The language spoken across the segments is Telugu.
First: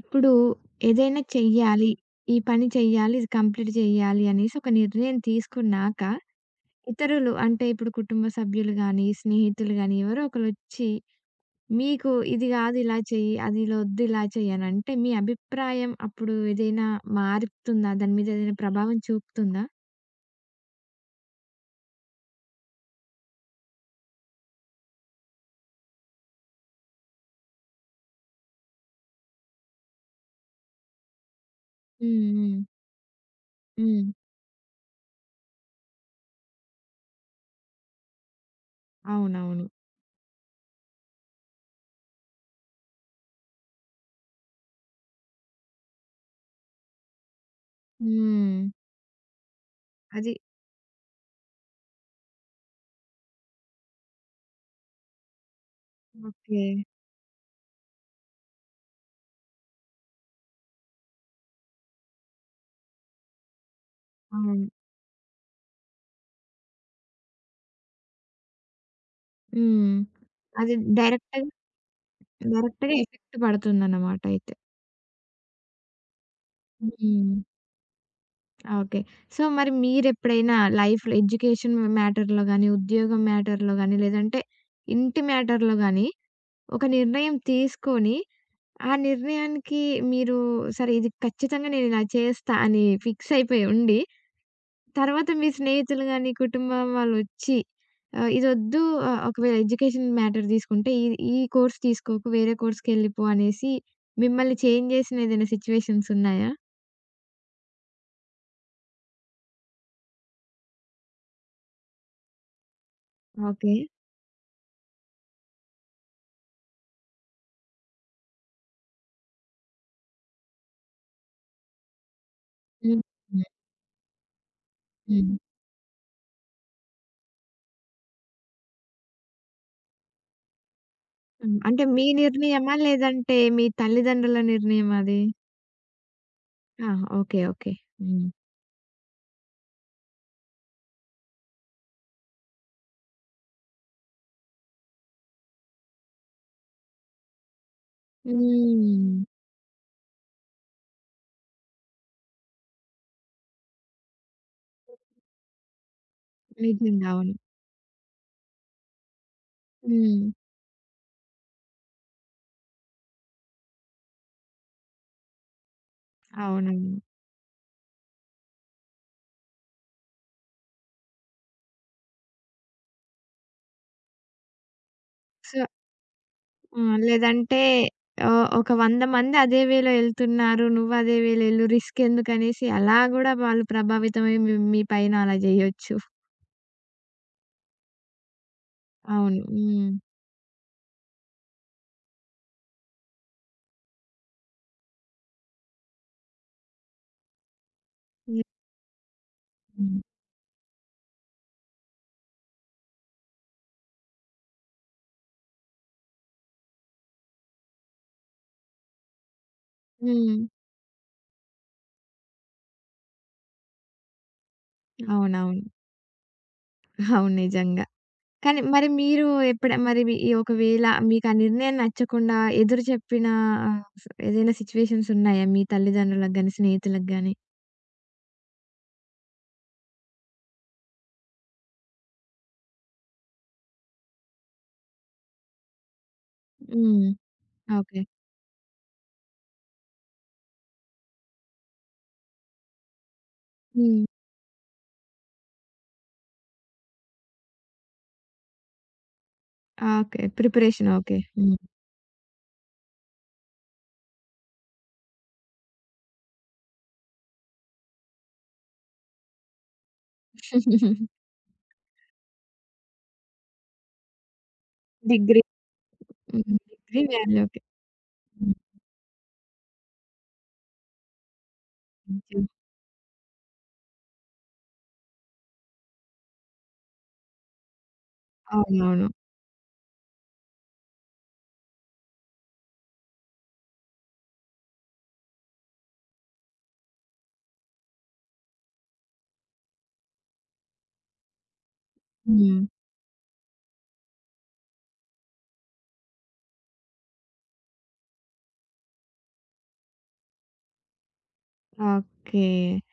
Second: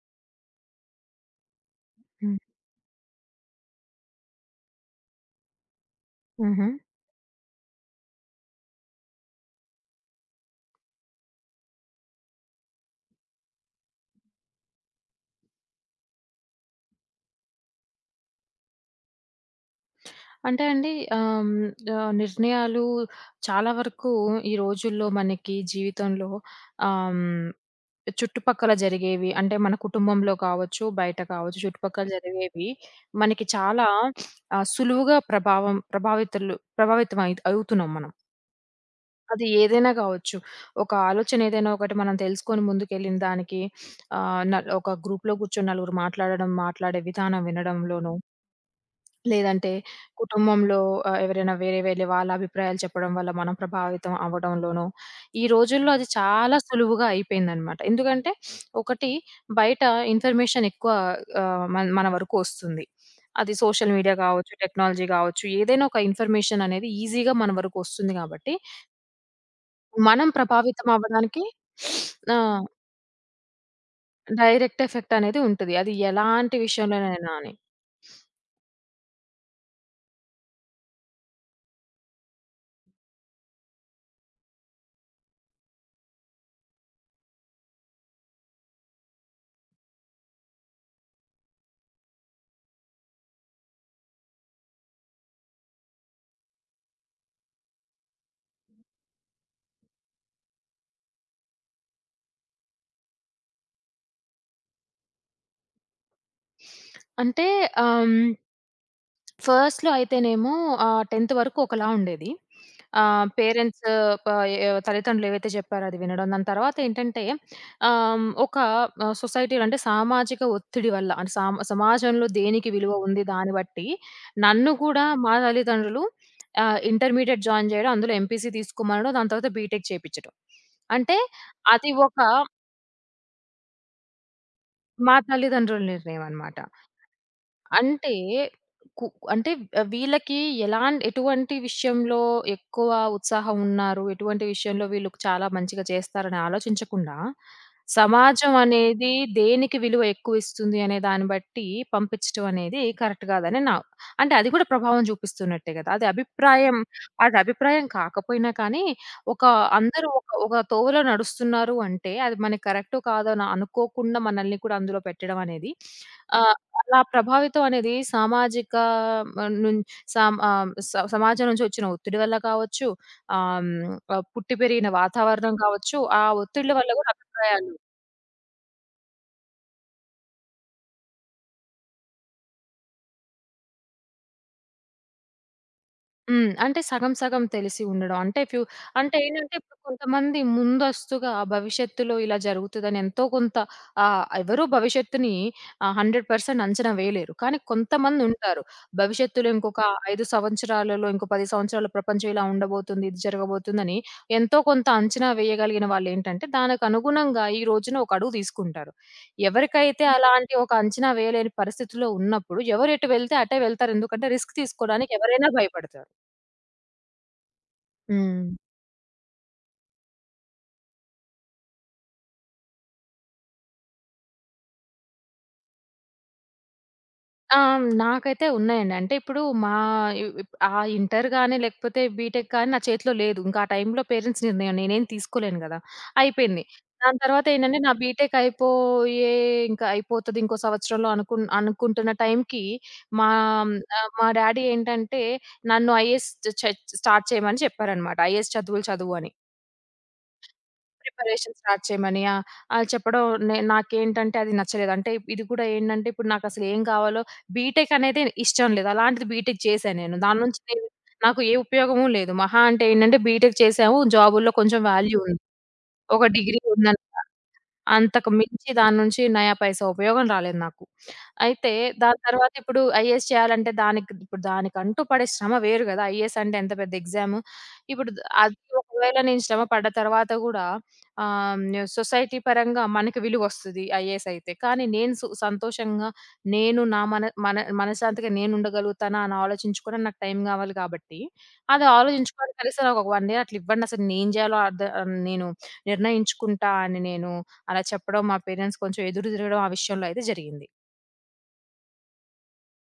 ఇప్పుడు ఏదైనా చెయ్యాలి. ఈ హ్మ్. పని చెయ్యాలి. ఇది కంప్లీట్ చేయాలి అనేసి ఒక నిర్ణయం తీసుకున్నాక, హుహు. ఇతరులు అంటే ఇప్పుడు కుటుంబ సభ్యులు గానీ, స్నేహితులు గానీ ఎవరో ఒకళ్ళొచ్చి మీకు ఇది గాదు ఇలా చెయ్యి. అది ఇలా వద్దు ఇలా చెయ్యి అనంటే మీ అభిప్రాయం అప్పుడు ఏదైనా మారుతుందా? దాని మీద ఏదైనా ప్రభావం చూపుతుందా? అంటే అండి ఆహ్, హ్మ్. ఆహ్, నిర్ణయాలు చాలా వరకు ఈ రోజుల్లో మనకి జీవితంలో ఆహ్, హ్మ్. చుట్టుపక్కల జరిగేవి అంటే మన కుటుంబంలో కావచ్చు, బయట కావచ్చు, చుట్టుపక్కల హ్మ్. హ్మ్. జరిగేవి మనకి చాలా హ్మ్. సులువుగా ప్రభావం ప్రభావితులు ప్రభావితం అవుతున్నాం మనం. అది అవునవును. ఏదైనా కావచ్చు. ఒక ఆలోచన ఏదైనా ఒకటి మనం తెలుసుకొని ముందుకెళ్ళిన దానికి ఆహ్, న ఒక గ్రూప్‌లో కూర్చొని నలుగురు మాట్లాడడం, మాట్లాడే విధానం వినడంలోనూ, హ్మ్. లేదంటే అది కుటుంబంలో ఎవరైనా వేరే వేరే వాళ్ళ అభిప్రాయాలు చెప్పడం వల్ల మనం ప్రభావితం అవ్వడంలోనో, ఈ రోజుల్లో అది చాలా ఓకే. సులువుగా అయిపోయిందనమాట. ఎందుకంటే ఒకటి బయట ఇన్ఫర్మేషన్ ఎక్కువ మన మన వరకు ఒస్తుంది. అది సోషల్ మీడియా గావచ్చు, అవును. టెక్నాలజీ గావచ్చు, ఏదైనా ఒక ఇన్ఫర్మేషన్ అనేది ఈజీగా మన వరకు ఒస్తుంది గాబట్టి, హ్మ్. మనం అది ప్రభావితం డైరెక్ట్‌గా, అవ్వడానికి ఆ! డైరెక్ట్‌గా ఎఫెక్ట్ పడుతుందన్నమాట అయితే. డైరెక్ట్ ఎఫెక్ట్ అనేది ఉంటది. అది ఎలాంటి విషయంలోనైనా హ్మ్. అని. ఓకే. సో, మరి మీరెప్పుడైనా లైఫ్‌లో ఎడ్యుకేషన్ మ్యాటర్‌లో గాని, ఉద్యోగం మ్యాటర్‌లో గాని, లేదంటే ఇంటి మ్యాటర్‌లో గాని ఒక నిర్ణయం తీసుకొని, ఆ నిర్ణయానికి మీరు సరే ఇది ఖచ్చితంగా నేనిలా చేస్తా అని ఫిక్స్ అయిపోయి ఉండి, తర్వాత మీ స్నేహితులు గాని, కుటుంబం వాళ్ళొచ్చి ఆహ్, ఇదొద్దు ఒకవేళ ఎడ్యుకేషన్ మ్యాటర్ తీసుకుంటే ఈ ఈ కోర్స్ తీసుకోకు, వేరే కోర్స్‌కెళ్ళిపో అనేసి మిమ్మల్ని చేంజ్ చేసిన ఏదైనా సిట్యుయేషన్స్ ఉన్నాయా? అంటే ఆహ్, హ్మ్ ఫస్ట్‌లో అయితేనేమో 10th వరకు ఒకలా ఉండేది. ఆహ్, ఓకే. పేరెంట్స్ ప ఎ తల్లిదండ్రులు ఏవైతే చెప్పారో అది వినడం. దాని తర్వాత ఏంటంటే ఆహ్, ఒక సొసైటీలో అంటే సామాజిక ఒత్తిడి వల్ల, అంటే సమాజంలో దేనికి విలువ హ్మ్. ఉంది హ్మ్. దాన్ని బట్టి నన్ను కూడా మా హ్మ్. తల్లిదండ్రులు ఇంటర్మీడియేట్ జాయిన్ చేయడం, అందులో ఎంపీసీ తీసుకోమనడం, దాని తర్వాత బీటెక్ చేపిచ్చడం. అంటే హ్మ్. అంటే అది మీ ఒక నిర్ణయమా? లేదంటే మీ తల్లిదండ్రుల నిర్ణయమా మా అది? తల్లిదండ్రుల నిర్ణయం అన్నమాట. ఆహా! ఓకే. ఓకే. అంటే హ్మ్. కు అంటే వీళ్ళకి ఎటువంటి విషయంలో ఎక్కువ ఉత్సాహం ఉన్నారు, ఎటువంటి విషయంలో వీళ్ళు చాలా మంచిగా చేస్తారని ఆలోచించకుండా, సమాజం హ్మ్. అనేది దేనికి విలువ ఎక్కువిస్తుంది అనే దాన్ని బట్టి పంపించటం అనేది కరెక్ట్ కాదని నా అంటే, అది కూడా ప్రభావం చూపిస్తున్నట్టే కదా! అది అభిప్రాయం, నిజంగా. అవును. అది అభిప్రాయం కాకపోయినా కానీ, ఒక అందరూ హ్మ్. ఒక ఒక తోవలో నడుస్తున్నారు అంటే, అది మనకి కరెక్టో కాదో అని అనుకోకుండా మనల్ని కూడా అందులో పెట్టడం అనేది ఆహ్ అవునవును. అలా ప్రభావితం అనేది, సామాజిక ఆహ్, నుం సాం ఆహ్, స సమాజం నుంచి వచ్చిన ఒత్తిడి వల్ల కావచ్చు, పుట్టి పెరిగిన సో వాతావరణం కావచ్చు, ఆ ఒత్తిళ్ళ వల్ల హ్మ్. గూడా లేదంటే అభిప్రాయాలు. ఒక 100 మంది అదే వేలో ఎళ్తున్నారు. నువ్వు అదే వేలో ఎళ్ళు రిస్కెందుకనేసి అలా గూడా వాళ్ళు ప్రభావితమై మీ మీ పైన అలా జేయొచ్చు. హ్మ్. అంటే సగం సగం తెలిసి ఉండడం. అంటే అవును. ఏంటంటే ఇప్పుడు హ్మ్. కొంతమంది ముందస్తుగా భవిష్యత్తులో ఇలా జరుగుతదని ఎంతో కొంత ఎవరు భవిష్యత్తుని 100% అంచనా వేయలేరు. కానీ కొంతమందుంటారు. భవిష్యత్తులో ఇంకొక హ్మ్. 5 సంవత్సరాలలో, ఇంకో 10 సంవత్సరాల్లో ప్రపంచం ఇలా ఉండబోతుంది, ఇది జరగబోతుందని ఎంతో కొంత అంచనా వేయగలిగిన వాళ్ళేంటంటే దానికనుగుణంగా ఈ రోజున ఒక అడుగు తీసుకుంటారు. ఎవరికైతే హ్మ్. అలాంటి ఒక అంచనా వేయలేని పరిస్థితిలో ఉన్నప్పుడు ఎవరు ఎటు వెళ్తే అటే వెళ్తారు. ఎందుకంటే రిస్క్ తీసుకోవడానికి ఎవరైనా అవునవును. భయపడతారు. అవును. నిజంగా. హ్మ్. కానీ మరి మీరు ఎప్పుడ మరి మీ ఈ ఒకవేళ మీకు ఆ నిర్ణయం నచ్చకుండా ఎదురు చెప్పిన ఆహ్, ఏదైనా సిట్యుయేషన్స్ ఉన్నాయా? మీ తల్లిదండ్రులకు గాని, స్నేహితులకు గాని? ఆ! నాకైతే ఉన్నాయండి. అంటే ఇప్పుడు మా ఇ ఇప్ ఆ ఇంటర్ గాని, లేకపోతే బీటెక్ కానీ నా చేతిలో లేదు. ఇంకా ఆ టైంలో పేరెంట్స్ నిర్ణయం నేనేం తీసుకోలేను గదా! అయిపోయింది. హ్మ్. దాని తర్వాత ఏంటంటే నా ఓకే. బీటెక్ అయిపోయే ఇంకా అయిపోతది ఇంకో సంవత్సరంలో అనుకుంటున్న టైంకి మా హ్మ్. మా డ్యాడీ ఏంటంటే నన్ను ఐఏఎస్ చ చ స్టార్ట్ చేయమని చెప్పారనమాట. ఐఏఎస్ చదువు అని. ఆ! ఓకే. Preparation okay. ప్రిపరేషన్ హ్మ్. స్టార్ట్ చేయమని. ఆ! ఆళ్ళు చెప్పడం నాకేంటంటే అది నచ్చలేదు. అంటే ఇది కూడా ఏంటంటే ఇప్పుడు నాకసలు ఏం కావాలో, బీటెక్ అనేది ఇష్టం లేదు. అలాంటిది బీటెక్ చేశా నేను. దాని నుంచి నేను, నాకు ఏ ఉపయోగము లేదు. మహా అంటే ఏంటంటే బీటెక్ చేసాము. జాబుల్లో కొంచెం వాల్యూ ఉంది. డిగ్రీ. ఒక హ్మ్. డిగ్రీ ఉందని. Degree value okay. అంతకు హ్మ్. మించి దాని నుంచి నయా పైసా ఉపయోగం రాలేదు నాకు. అయితే దాని తర్వాత ఇప్పుడు ఐఏఎస్ చేయాలంటే దానికి ఇప్పుడు దానికంటూ పడే శ్రమ వేరు గదా! ఐఏఎస్ అంటే ఎంత పెద్ద ఎగ్జాము. ఇప్పుడు ద అది అవునవును. ఒకవేళ నేను శ్రమ పడ్డ తర్వాత గూడా ఆహ్, సొసైటీ పరంగా మనకి విలువొస్తది ఐఏఎస్ అయితే. కానీ నేను సంతోషంగా, నేను నా మన మన మనశ్శాంతిగా నేనుండగలుగుతానా అని ఆలోచించుకోవడానికి నాకు టైం గావాలి కాబట్టి, అది ఆలోచించుకోవాలి, హ్మ్. కనీసం నాకు ఒక 1 ఇయర్ అట్లా ఇవ్వండి. అసలు నేనేం జేయాలో నేను నిర్ణయించుకుంటా అని నేను అలా చెప్పడం, మా పేరెంట్స్ కొంచెం ఎదురు తిరగడం ఆ విషయంలో అయితే జరిగింది. ఓకే.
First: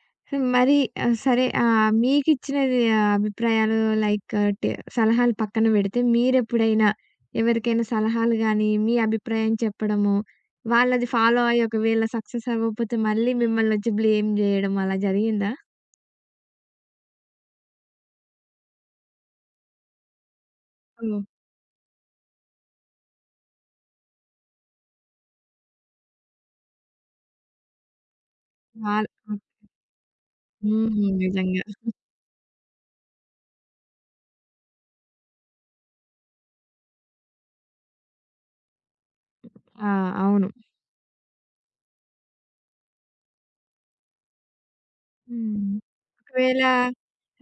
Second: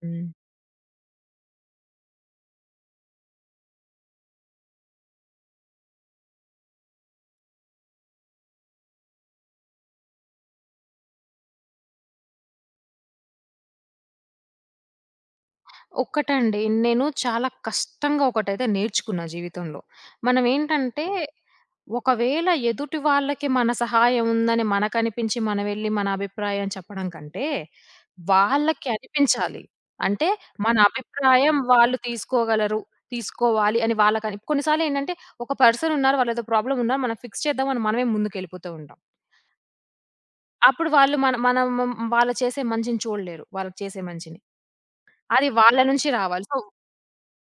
హ్మ్. సో, మరి సరే మీకిచ్చినది అభిప్రాయాలు లైక్ టి సలహాలు పక్కన పెడితే, మీరెప్పుడైనా ఎవరికైనా సలహాలు గానీ, మీ అభిప్రాయం చెప్పడము, వాళ్ళది ఫాలో అయ్యి ఒకవేళ సక్సెస్ అవ్వకపోతే మళ్ళీ మిమ్మల్నొచ్చి బ్లేమ్ జేయడం అలా జరిగిందా? ఒక్కటండి, నేను చాలా కష్టంగా ఒకటైతే నేర్చుకున్నా జీవితంలో. మనం ఏంటంటే ఓహ్! ఒకవేళ ఎదుటి వాళ్ళకి మన సహాయం ఉందని మనకనిపించి మనం వెళ్లి మన అభిప్రాయం చెప్పడం కంటే, వాళ్ళకి వాల్ అనిపించాలి. అంటే మన హ్మ్. అభిప్రాయం నిజంగా. వాళ్ళు తీసుకోగలరు, తీసుకోవాలి అని వాళ్ళకని. కొన్నిసార్లు ఏంటంటే ఒక పర్సన్ ఉన్నారు, వాళ్ళేదో ప్రాబ్లమ్ ఉన్నారు, మనం ఫిక్స్ చేద్దామని మనమే ముందుకెళ్ళిపోతూ ఉంటాం. ఆ! అవును. అప్పుడు వాళ్ళు మన మనం వాళ్ళు చేసే మంచిని చూడలేరు. వాళ్ళు చేసే మంచిని. అది హ్మ్. వాళ్ళ నుంచి రావాలి. సో, ఒకవేళ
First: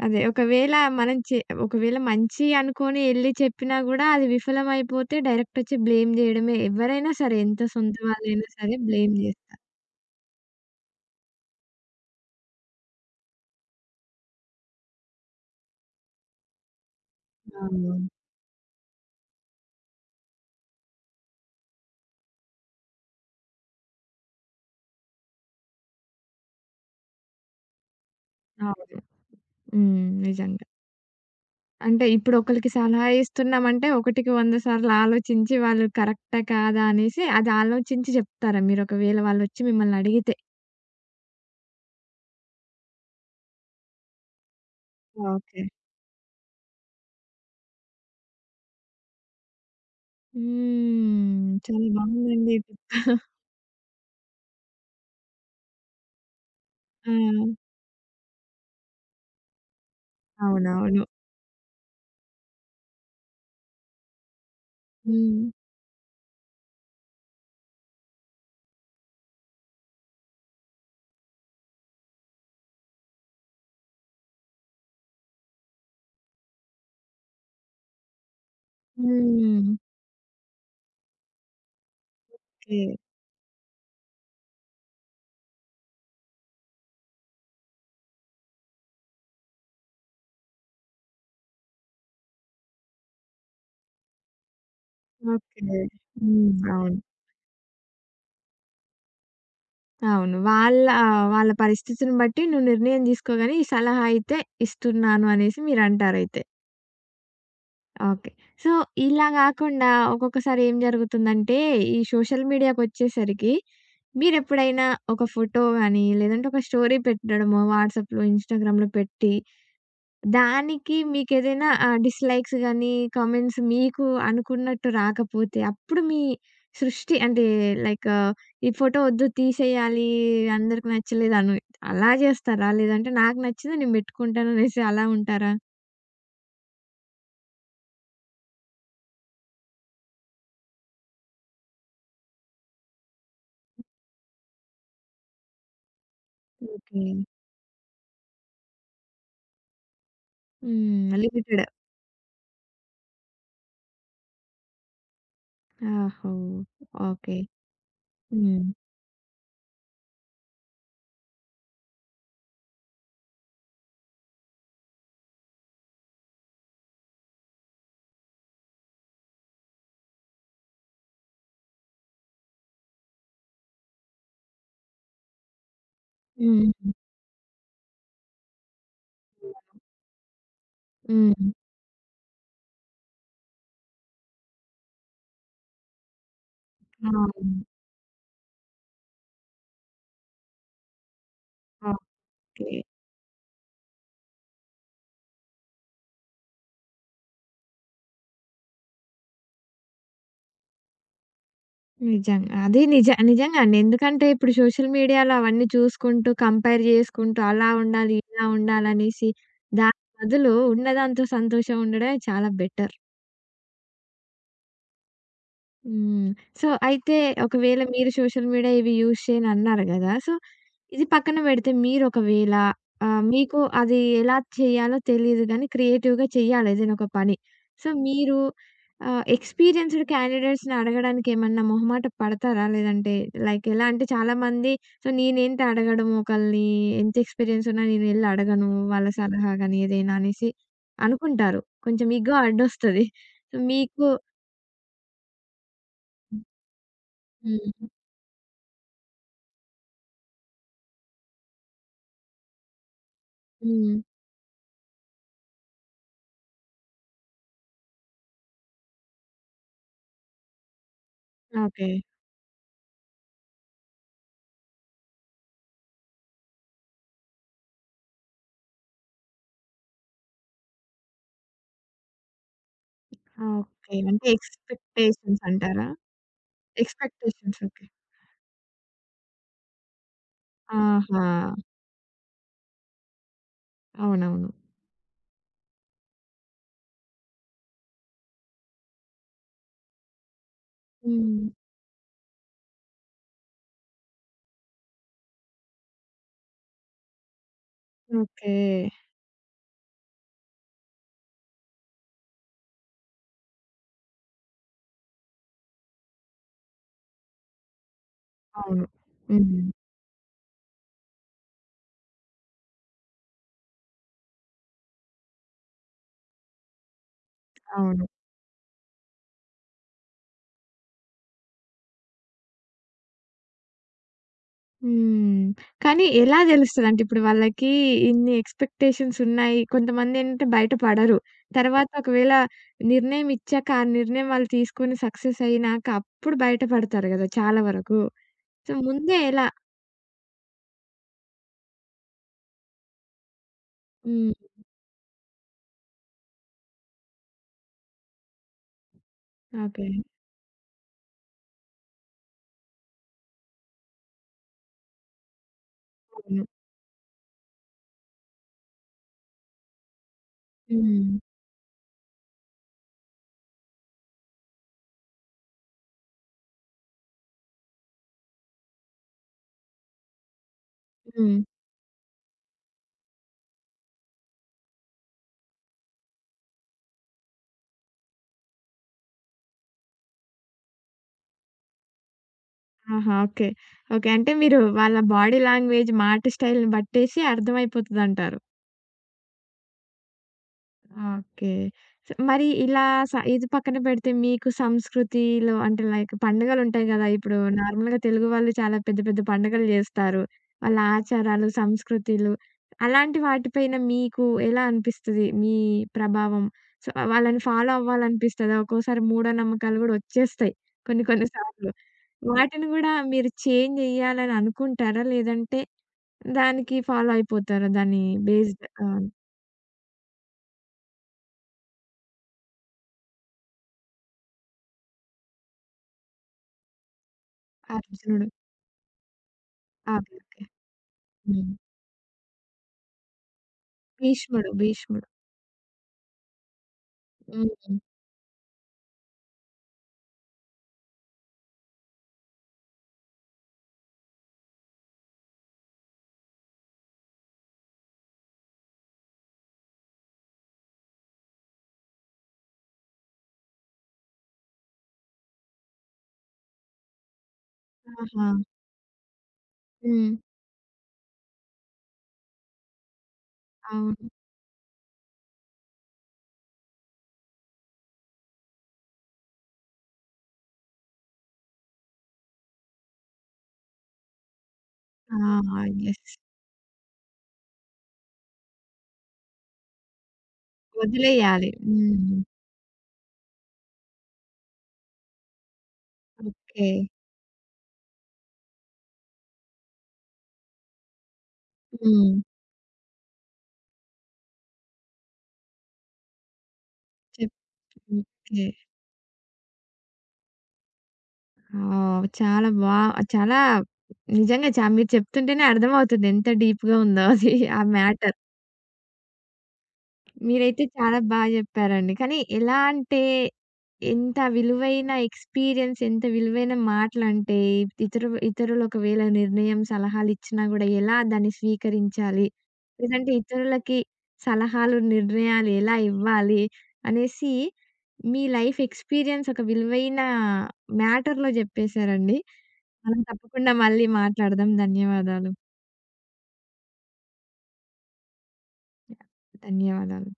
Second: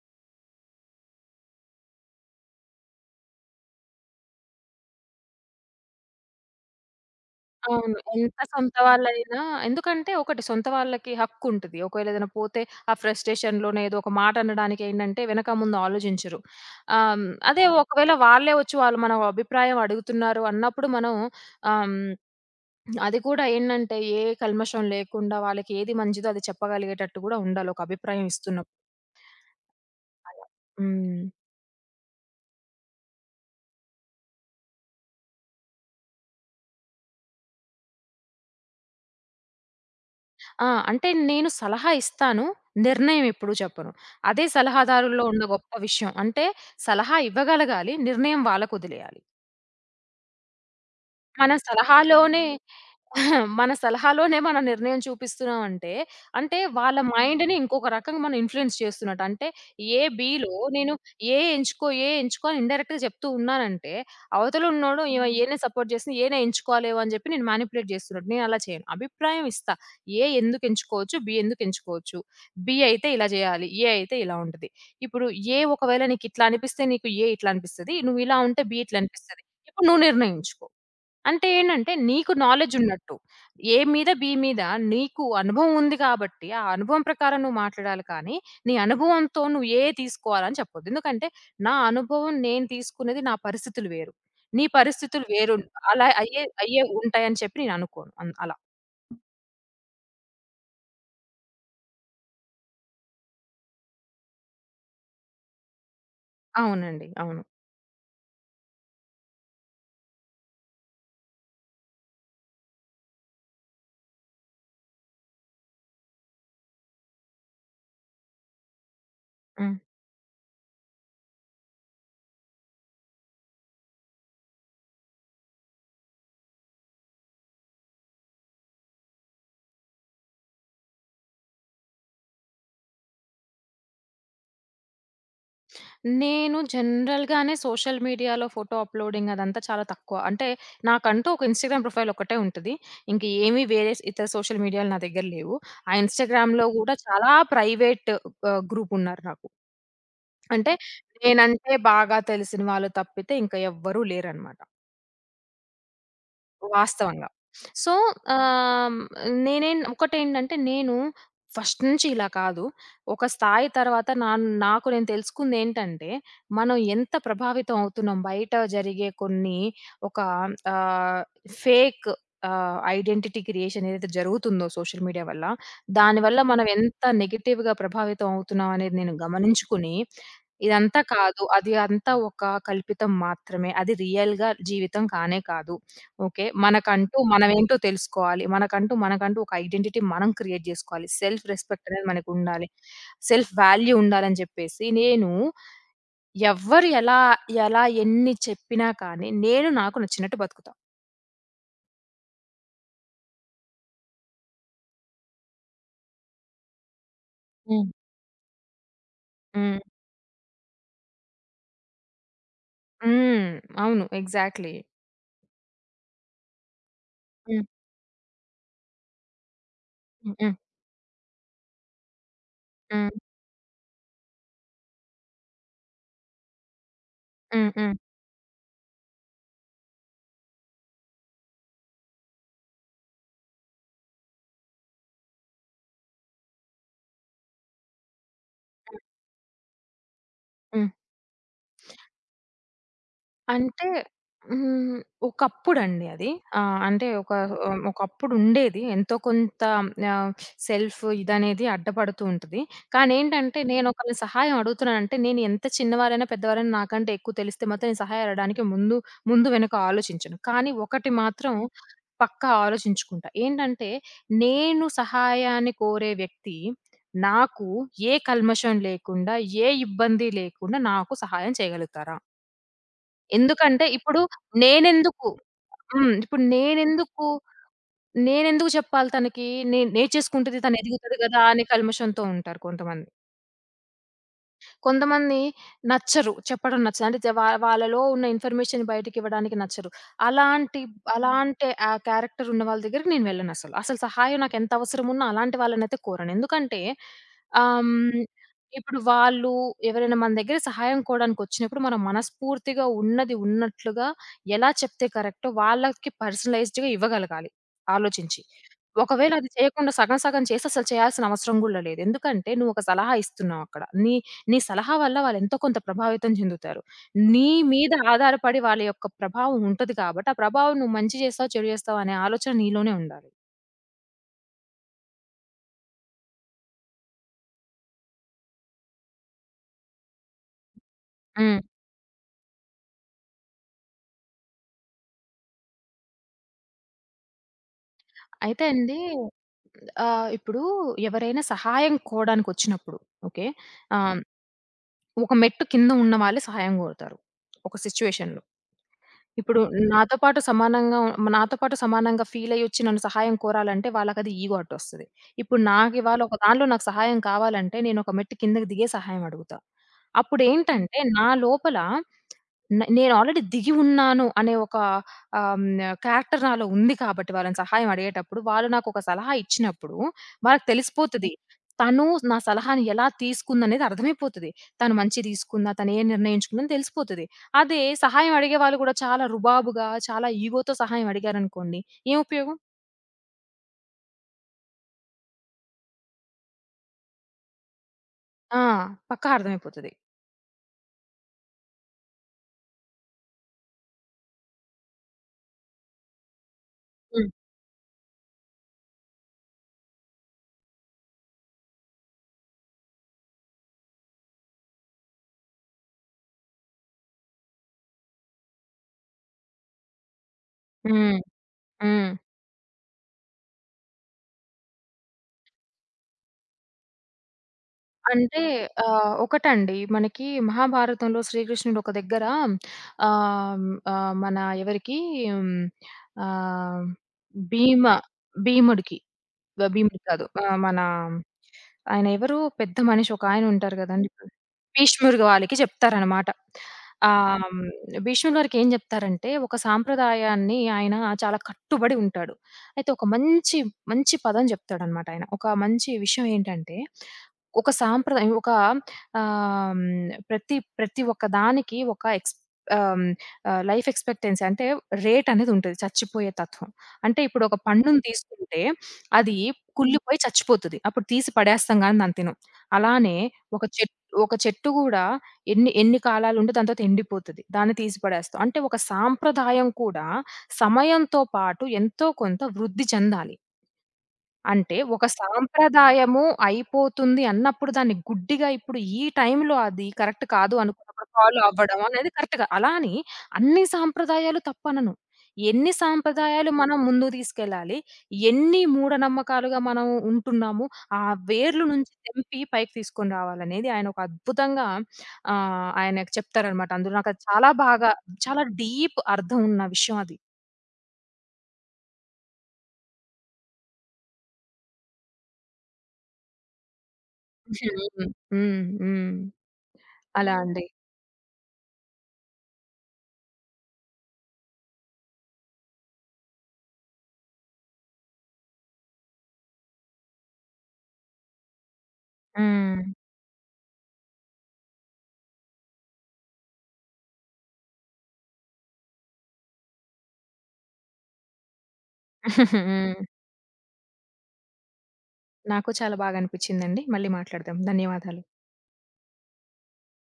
అదే. ఒకవేళ మనం చె ఒకవేళ మంచి అనుకోని ఎళ్లి చెప్పినా గూడా అది విఫలమైపోతే డైరెక్టొచ్చి బ్లేమ్ జేయడమే. ఎవరైనా సరే ఎంత సొంత అవును. ఎంత వాళ్ళైనా సరే సొంత బ్లేమ్ వాళ్ళైనా, జేస్తారు. ఎందుకంటే ఒకటి సొంత వాళ్ళకి హక్కుంటది. ఒకవేళ ఏదైనా పోతే ఆ ఫ్రస్ట్రేషన్‌లోనే ఏదో ఒక మాట అనడానికి ఏంటంటే వెనక ముందు ఆలోచించరు. ఆహ్, హ్మ్, అదే అవును. ఒకవేళ వాళ్ళే వచ్చి వాళ్ళు మన అభిప్రాయం అడుగుతున్నారు అన్నప్పుడు మనం, ఆహ్, హ్మ్, అది కూడా ఏంటంటే ఏ కల్మషం లేకుండా వాళ్ళకి ఏది మంచిదో అది చెప్పగలిగేటట్టు కూడా ఉండాలి, ఒక అభిప్రాయం ఇస్తున్నప్పుడు. అవును. హ్మ్. అలా. నిజంగా. హ్మ్. అంటే ఇప్పుడు ఒకళ్ళకి సలహా ఇస్తున్నామంటే ఒకటికి 100 సార్లు ఆలోచించి వాళ్ళు కరెక్టా? కాదా? అనేసి అది ఆలోచించి జెప్తారా మీరు ఒకవేళ వాళ్ళొచ్చి మిమ్మల్ని అడిగితే? ఆ! అంటే నేను సలహా ఇస్తాను, నిర్ణయం ఎప్పుడు చెప్పను. అదే సలహాదారుల్లో ఉన్న ఓకే. గొప్ప విషయం. అంటే సలహా ఇవ్వగలగాలి, నిర్ణయం వాళ్ళకొదిలేయాలి. మన హ్మ్. చాలా సలహాలోనే బావుందండి ఈ టిప్. మన సలహాలోనే మన నిర్ణయం చూపిస్తున్నామంటే, అంటే అంటే వాళ్ళ ఆ! మైండ్‌ని ఇంకొక రకంగా మనం ఇన్‌ఫ్లూయెన్స్ చేస్తున్నట్టు. అంటే ఏ బిలో నేను అవునవును. ఏ ఎంచుకో, ఏ ఎంచుకో అని ఇండైరెక్ట్‌గా చెప్తూ ఉన్నానంటే, అవతల ఉన్నోడు ఈమె హ్మ్. ఏనే సపోర్ట్ చేస్తుంది, ఏనే ఎంచుకోవాలేమో అని చెప్పి, నేను మానిప్యులేట్ చేస్తున్నట్టు. నేను అలా చేయను. అభిప్రాయం ఇస్తా. ఏ ఎందుకు ఎంచుకోవచ్చు, బి ఎందుకు ఎంచుకోవచ్చు. బి అయితే ఇలా చేయాలి, ఏ అయితే ఇలా ఉంటది. ఇప్పుడు ఏ ఒకవేళ నీకు ఇట్లా అనిపిస్తే, నీకు ఏ ఇట్లా అనిపిస్తది. నువ్వు ఇలా ఉంటే బి ఇట్లా అనిపిస్తది. హ్మ్. ఇప్పుడు నువ్వు నిర్ణయించుకో. అంటే ఏంటంటే నీకు ఓకే. నాలెడ్జ్ ఉన్నట్టు ఏ మీద, బి మీద. నీకు అనుభవం ఉంది కాబట్టి, ఆ అనుభవం ప్రకారం నువ్వు మాట్లాడాలి కానీ, నీ అనుభవంతో నువ్వు ఏ తీసుకోవాలని చెప్పొద్దు. ఎందుకంటే, నా అనుభవం నేను తీసుకునేది, నా పరిస్థితులు వేరు, నీ పరిస్థితులు వేరు. ఓకే. అలా అయ్యే హ్మ్. అయ్యే అవును. ఉంటాయని చెప్పి నేను అనుకోను. అలా. అవును. వాళ్ళ వాళ్ళ పరిస్థితిని బట్టి నువ్వు నిర్ణయం తీసుకో గాని, ఈ సలహా అయితే ఇస్తున్నాను అనేసి మీరంటారైతే. అవునండి, అవును. ఓకే. సో, ఇలా గాకుండా ఒక్కొక్కసారి ఏం జరుగుతుందంటే, ఈ సోషల్ మీడియాకొచ్చేసరికి మీరెప్పుడైనా ఒక ఫోటో గాని, లేదంటే ఒక స్టోరీ పెట్టడమో వాట్సాప్‌లో, ఇన్‌స్టాగ్రామ్‌లో పెట్టి, హ్మ్. దానికి మీకేదైనా డిస్‌లైక్స్ గాని, కామెంట్స్ మీకు అనుకున్నట్టు రాకపోతే, అప్పుడు మీ సృష్టి అంటే లైక్ ఈ ఫోటో వద్దు తీసేయాలి, అందరికి నచ్చలేదను అలా జేస్తారా? లేదంటే నాకు నచ్చింది నేను బెట్టుకుంటాను అనేసి అలా ఉంటారా? నేను జనరల్‌గానే సోషల్ మీడియాలో ఫోటో అప్‌లోడింగ్ అదంతా చాలా తక్కువ. అంటే నాకంటూ ఒక ఇన్‌స్టాగ్రామ్ ప్రొఫైల్ ఒక్కటే ఉంటది. ఇంక ఏమి వేరే ఇతర సోషల్ మీడియాలు నా దగ్గర లేవు. ఆ ఇన్‌స్టాగ్రామ్‌లో గూడా ఓకే. చాలా ప్రైవేట్ గ్రూప్ ఉన్నారు నాకు. అంటే హ్మ్. లిమిటెడ్. నేనంటే బాగా తెలిసిన వాళ్ళు తప్పితే ఇంకా ఎవ్వరూ లేరనమాట. ఆహో! వాస్తవంగా. ఓకే. సో, హ్మ్. ఆహ్, నేనేం ఒకటేంటంటే నేను ఫస్ట్ నుంచి ఇలా కాదు. ఒక స్థాయి తర్వాత నాకు నేను తెలుసుకుందేంటంటే, మనం ఎంత ప్రభావితం అవుతున్నాం బయట జరిగే కొన్ని, ఒక ఆహ్, ఫేక్ ఐడెంటిటీ క్రియేషన్ ఏదైతే జరుగుతుందో సోషల్ మీడియా వల్ల, దానివల్ల మనం హ్మ్. ఎంత నెగెటివ్‌గా ప్రభావితం అవుతున్నాం అనేది నేను గమనించుకుని, ఇదంతా కాదు, హ్మ్. అది అంతా ఒక కల్పితం మాత్రమే, అది రియల్‌గా జీవితం కానే కాదు. ఓకే. మనకంటూ అవును. మనమేంటో తెలుసుకోవాలి. మనకంటూ మనకంటూ ఒక ఐడెంటిటీ మనం క్రియేట్ జేసుకోవాలి. సెల్ఫ్ రెస్పెక్ట్ అనేది ఓకే. మనకుండాలి. సెల్ఫ్ వాల్యూ ఉండాలని జెప్పేసి నేను, ఎవ్వరు ఎలా, ఎలా ఎన్ని చెప్పినా కానీ నేను నాకు నచ్చినట్టు బతుకుతా. నిజంగా. అది నిజంగా అండి. ఎందుకంటే ఇప్పుడు సోషల్ మీడియాలో అవన్నీ చూసుకుంటూ, కంపేర్ చేసుకుంటూ అలా హ్మ్. ఉండాలి, ఇలా ఉండాలనేసి హ్మ్. దాని బదులు ఉన్నదాంతో సంతోషం ఉండడమే చాలా బెటర్. హ్మ్. అవును, ఎగ్జాక్ట్‌లీ. హ్మ్. సో, అయితే హ్మ్. ఒకవేళ మీరు సోషల్ మీడియా ఇవి యూజ్ చేయనన్నారు గదా! సో, హ్మ్. హ్మ్. ఇది పక్కన బెడితే మీరొకవేళ హ్మ్. మీకు అది ఎలా చేయాలో తెలీదు గానీ క్రియేటివ్‌గా చేయాలి ఏదైనా ఒక పని. హ్మ్. సో, హ్మ్. మీరు ఎక్స్‌పీరియన్స్‌డ్ క్యాండిడేట్స్‌ని అడగడానికేమన్నా మొహమాట పడతారా? లేదంటే లైక్ ఎలా అంటే చాలామంది సో, నేనేంటి అడగడం ఒకళ్ళని ఎంత ఎక్స్‌పీరియన్స్ ఉన్నా నేనెళ్ళి అడగను వాళ్ళ సలహా గాని ఏదైనా అనేసి హ్మ్. అనుకుంటారు. కొంచెం ఇగో అడ్డొస్తది. సో, అంటే మీకు హ్మ్. ఒకప్పుడండి అది. ఆహ్, అంటే ఒక ఆహ్, హ్మ్. ఒకప్పుడుండేది. ఎంతో కొంత ఆహ్, సెల్ఫ్ ఇదనేది అడ్డపడుతూ ఉంటది. కానేంటంటే, హ్మ్. నేనొకళ్ళ సహాయం అడుగుతున్నానంటే, నేను ఎంత చిన్నవారైనా, పెద్దవారైనా, నాకంటే ఎక్కువ తెలిస్తే మాత్రం నేను సహాయం అడగడానికి ముందు వెనక ఆలోచించను. కానీ ఒకటి మాత్రం ఓకే. పక్కా ఆలోచించుకుంటా, ఏంటంటే, నేను సహాయాన్ని కోరే వ్యక్తి నాకు ఏ కల్మషం లేకుండా, ఏ ఇబ్బంది లేకుండా నాకు సహాయం చేయగలుగుతారా? ఎందుకంటే ఓకే. ఇప్పుడు అంటే నేనెందుకు ఎక్స్‌పెక్టేషన్స్ అంటారా? హ్మ్. ఇప్పుడు నేనెందుకు ఎక్స్‌పెక్టేషన్స్ ఓకే. నేనెందుకు చెప్పాలి తనకి? నేను చేసుకుంటది, తను ఎదుగుతది ఆహా! గదా అనే కల్మషంతో ఉంటారు కొంతమంది. అవునవును. కొంతమంది నచ్చరు, చెప్పడం నచ్చదు. అంటే జ- వా వాళ్ళలో ఉన్న ఇన్ఫర్మేషన్ బయటికివ్వడానికి నచ్చరు. అలాంటి హ్మ్. అలాంటి ఆ క్యారెక్టర్ ఉన్న వాళ్ళ దగ్గరికి నేను వెళ్ళనసలు. అసలు అసలు సహాయం నాకెంత అవసరం ఉన్నా అలాంటి వాళ్ళనైతే కోరను. ఎందుకంటే ఆహ్, హ్మ్, ఓకే. ఇప్పుడు వాళ్ళు, ఎవరైనా మన దగ్గర సహాయం కోవడానికొచ్చినప్పుడు మనం మనస్ఫూర్తిగా ఉన్నది ఉన్నట్లుగా, ఎలా చెప్తే కరెక్టో వాళ్ళకి పర్సనలైజ్డ్‌గా ఇవ్వగలగాలి ఆలోచించి. అవును. ఒకవేళ అది హ్మ్. చేయకుండా సగం సగం చేసి అసలు చేయాల్సిన అవసరం గూడా లేదు. ఎందుకంటే నువ్వు ఒక సలహా ఇస్తున్నావు అక్కడ. నీ నీ సలహా వల్ల వాళ్ళెంతో కొంత ప్రభావితం చెందుతారు. నీ మీద అవును. ఆధారపడి వాళ్ళ యొక్క ప్రభావం ఉంటది కాబట్టి, ఆ ప్రభావం నువ్వు మంచి చేస్తావు, చెడు చేస్తావు అనే ఆలోచన నీలోనే ఉండాలి. హ్మ్. కానీ ఎలా తెలుస్తదంటే ఇప్పుడు వాళ్ళకి ఇన్ని ఎక్స్‌పెక్టేషన్స్ ఉన్నాయి. కొంతమందేంటంటే బయట పడరు. హ్మ్. తర్వాత ఒకవేళ నిర్ణయం ఇచ్చాక, ఆ నిర్ణయం వాళ్ళు తీసుకొని సక్సెస్ అయినాక అప్పుడు బయట పడతారు గదా! చాలా వరకు. అయితే సో, అండి, ముందే ఎలా ఇప్పుడు ఎవరైనా సహాయం కోడానికొచ్చినప్పుడు, ఓకే, ఆహ్, హ్మ్. ఒక మెట్టు కింద ఉన్న వాళ్ళే సహాయం కోరుతారు ఒక సిట్యుయేషన్‌లో. ఇప్పుడు ఓకే. నాతో పాటు సమానంగా ఫీలయ్యొచ్చి నన్ను సహాయం కోరాలంటే వాళ్ళకది ఈగో అడ్డొస్తది. ఇప్పుడు నాకివాళ ఒక అవును. దానిలో నాకు సహాయం కావాలంటే నేనొక మెట్టు కిందకి దిగే సహాయం అడుగుతా. అప్పుడేంటంటే హ్మ్. నా లోపల, నేను ఆల్రెడీ దిగి ఉన్నాను అనే ఒక ఆహ్, హ్మ్, క్యారెక్టర్ నాలో ఉంది కాబట్టి, వాళ్ళని సహాయం అడిగేటప్పుడు, వాళ్ళు నాకొక సలహా ఇచ్చినప్పుడు వాళ్ళకి తెలిసిపోతది. హ్మ్. తను నా సలహాని ఎలా తీసుకుందనేది అర్థమైపోతది. తను మంచిది తీసుకుందా? తను ఏం నిర్ణయించుకుందని తెలిసిపోతది. అదే సహాయం అడిగే వాళ్ళు కూడా చాలా రుబాబుగా, చాలా ఇగోతో సహాయం అడిగారనుకోండి, ఏం ఉపయోగం? ఆహా! ఓకే. ఓకే. అంటే మీరు వాళ్ళ బాడీ లాంగ్వేజ్, మాట స్టైల్‌ని బట్టేసి అర్థమైపోతదంటారు. ఆ! పక్కా అర్థమైపోతది. ఓకే. స మరి ఇలా స ఇది పక్కన పెడితే మీకు సంస్కృతిలో అంటే పండుగలుంటాయి గదా! హ్మ్. ఇప్పుడు నార్మల్‌గా తెలుగు వాళ్ళు చాలా పెద్ద పెద్ద పండుగలు జేస్తారు. వాళ్ళ ఆచారాలు, సంస్కృతులు అలాంటి వాటిపైన మీకు ఎలా అనిపిస్తది మీ ప్రభావం? సో, వాళ్ళని ఫాలో అవ్వాలనిపిస్తదా? ఒక్కోసారి మూఢనమ్మకాలు గూడా ఒచ్చేస్తాయి కొన్ని హ్మ్. కొన్ని సార్లు. హ్మ్. వాటిని గూడా మీరు చేంజ్ జెయ్యాలని అనుకుంటారా? లేదంటే దానికి ఫాలో అయిపోతారా? దాని అంటే బేస్డ్ ఒకటండి, మనకి మహాభారతంలో శ్రీకృష్ణుడు ఒక దగ్గర, ఆహ్, ఆహ్, మన ఎవరికి హ్మ్, ఆహ్, భీమ అర్జునుడు. భీముడికి, ఆ! భీముడు కాదు, ఓకే. ఆహ్, మన హ్మ్. ఆయన ఎవరు పెద్ద మనిషి ఒకాయనుంటారు గదండీ! భీష్ముడు. భీష్ముడు. భీష్ముడు, వాళ్ళకి జెప్తారనమాట. ఆహ్, హ్మ్, హ్మ్. భీష్ముడు గారికి ఏం జెప్తారంటే, ఒక సాంప్రదాయాన్ని ఆయన చాలా కట్టుబడి ఉంటాడు. అయితే ఒక మంచి పదం జెప్తాడనమాట ఆయన. ఒక మంచి విషయం ఏంటంటే, ఒక సాంప్రదాయం, హ్మ్, ప్రతి ప్రతి ఒక్క దానికి ఒక ఎక్స్ ఆహ్, హ్మ్, ఆహ్, లైఫ్ ఎక్స్‌పెక్టెన్సీ అంటే రేట్ అనేది ఉంటది, చచ్చిపోయే తత్వం. అంటే ఇప్పుడు ఒక పండుని ఆహా! తీసుకుంటే అది హ్మ్. కుళ్ళిపోయి చచ్చిపోతది. అప్పుడు తీసి పడేస్తాం గానీ దాన్ని తినం. అలానే ఒక చెట్ అవును. ఒక చెట్టు గూడా ఎన్ని ఎన్ని కాలాలుండి దాని తర్వాత ఎండిపోతది. దాన్ని తీసి పడేస్తాం. అంటే ఒక సాంప్రదాయం కూడా సమయంతో పాటు ఎంతో కొంత వృద్ధి చెందాలి. అంటే ఒక ఆ! యెస్. సాంప్రదాయము అయిపోతుంది అన్నప్పుడు దాన్ని గుడ్డిగా ఇప్పుడు ఈ టైంలో అది కరెక్ట్ కాదు అనుకున్నప్పుడు ఫాలో వదిలేయాలి. అవ్వడం అనేది హ్మ్. కరెక్ట్‌గా. అలా అని అన్ని సాంప్రదాయాలు తప్పనను. ఎన్ని సాంప్రదాయాలు ఓకే. మనం ముందుకు తీసుకెళ్ళాలి, ఎన్ని మూఢనమ్మకాలుగా మనం ఉంటున్నాము, ఆ వేర్లు నుంచి హ్మ్. తెంపి పైకి తీసుకొని రావాలనేది ఆయన ఒక అద్భుతంగా ఆయన చెప్తారనమాట. అందులో నాకు అది చెప్పు. చాలా బాగా, ఓకే. చాలా డీప్ అర్థం ఉన్న విషయం అది. ఆహ్, చాలా బా చాలా నిజంగా మీరు చెప్తుంటేనే అర్థమవుతుంది ఎంత డీప్‌గా ఉందో అది ఆ హ్మ్. మ్యాటర్. హ్మ్. హ్మ్. అలా మీరైతే అండి. చాలా జెప్పారండి. కానీ ఎలా అంటే, ఎంత విలువైన ఎక్స్‌పీరియన్స్, ఎంత విలువైన మాటలంటే, ఇతరులు ఒకవేళ నిర్ణయం, సలహాలిచ్చినా గూడా ఎలా దాన్ని స్వీకరించాలి? హ్మ్. లేదంటే ఇతరులకి సలహాలు, నిర్ణయాలు ఎలా ఇవ్వాలి? అనేసి మీ లైఫ్ ఎక్స్‌పీరియన్స్ ఒక విలువైన మ్యాటర్‌లో జెప్పేశారండి. మనం హ్మ్. తప్పకుండా మళ్ళీ మాట్లాడదాం. ధన్యవాదాలు. నాకు చాలా బాగా అనిపిచ్చిందండి. మళ్ళీ మాట్లాడదాం. ధన్యవాదాలు. ధన్యవాదాలు.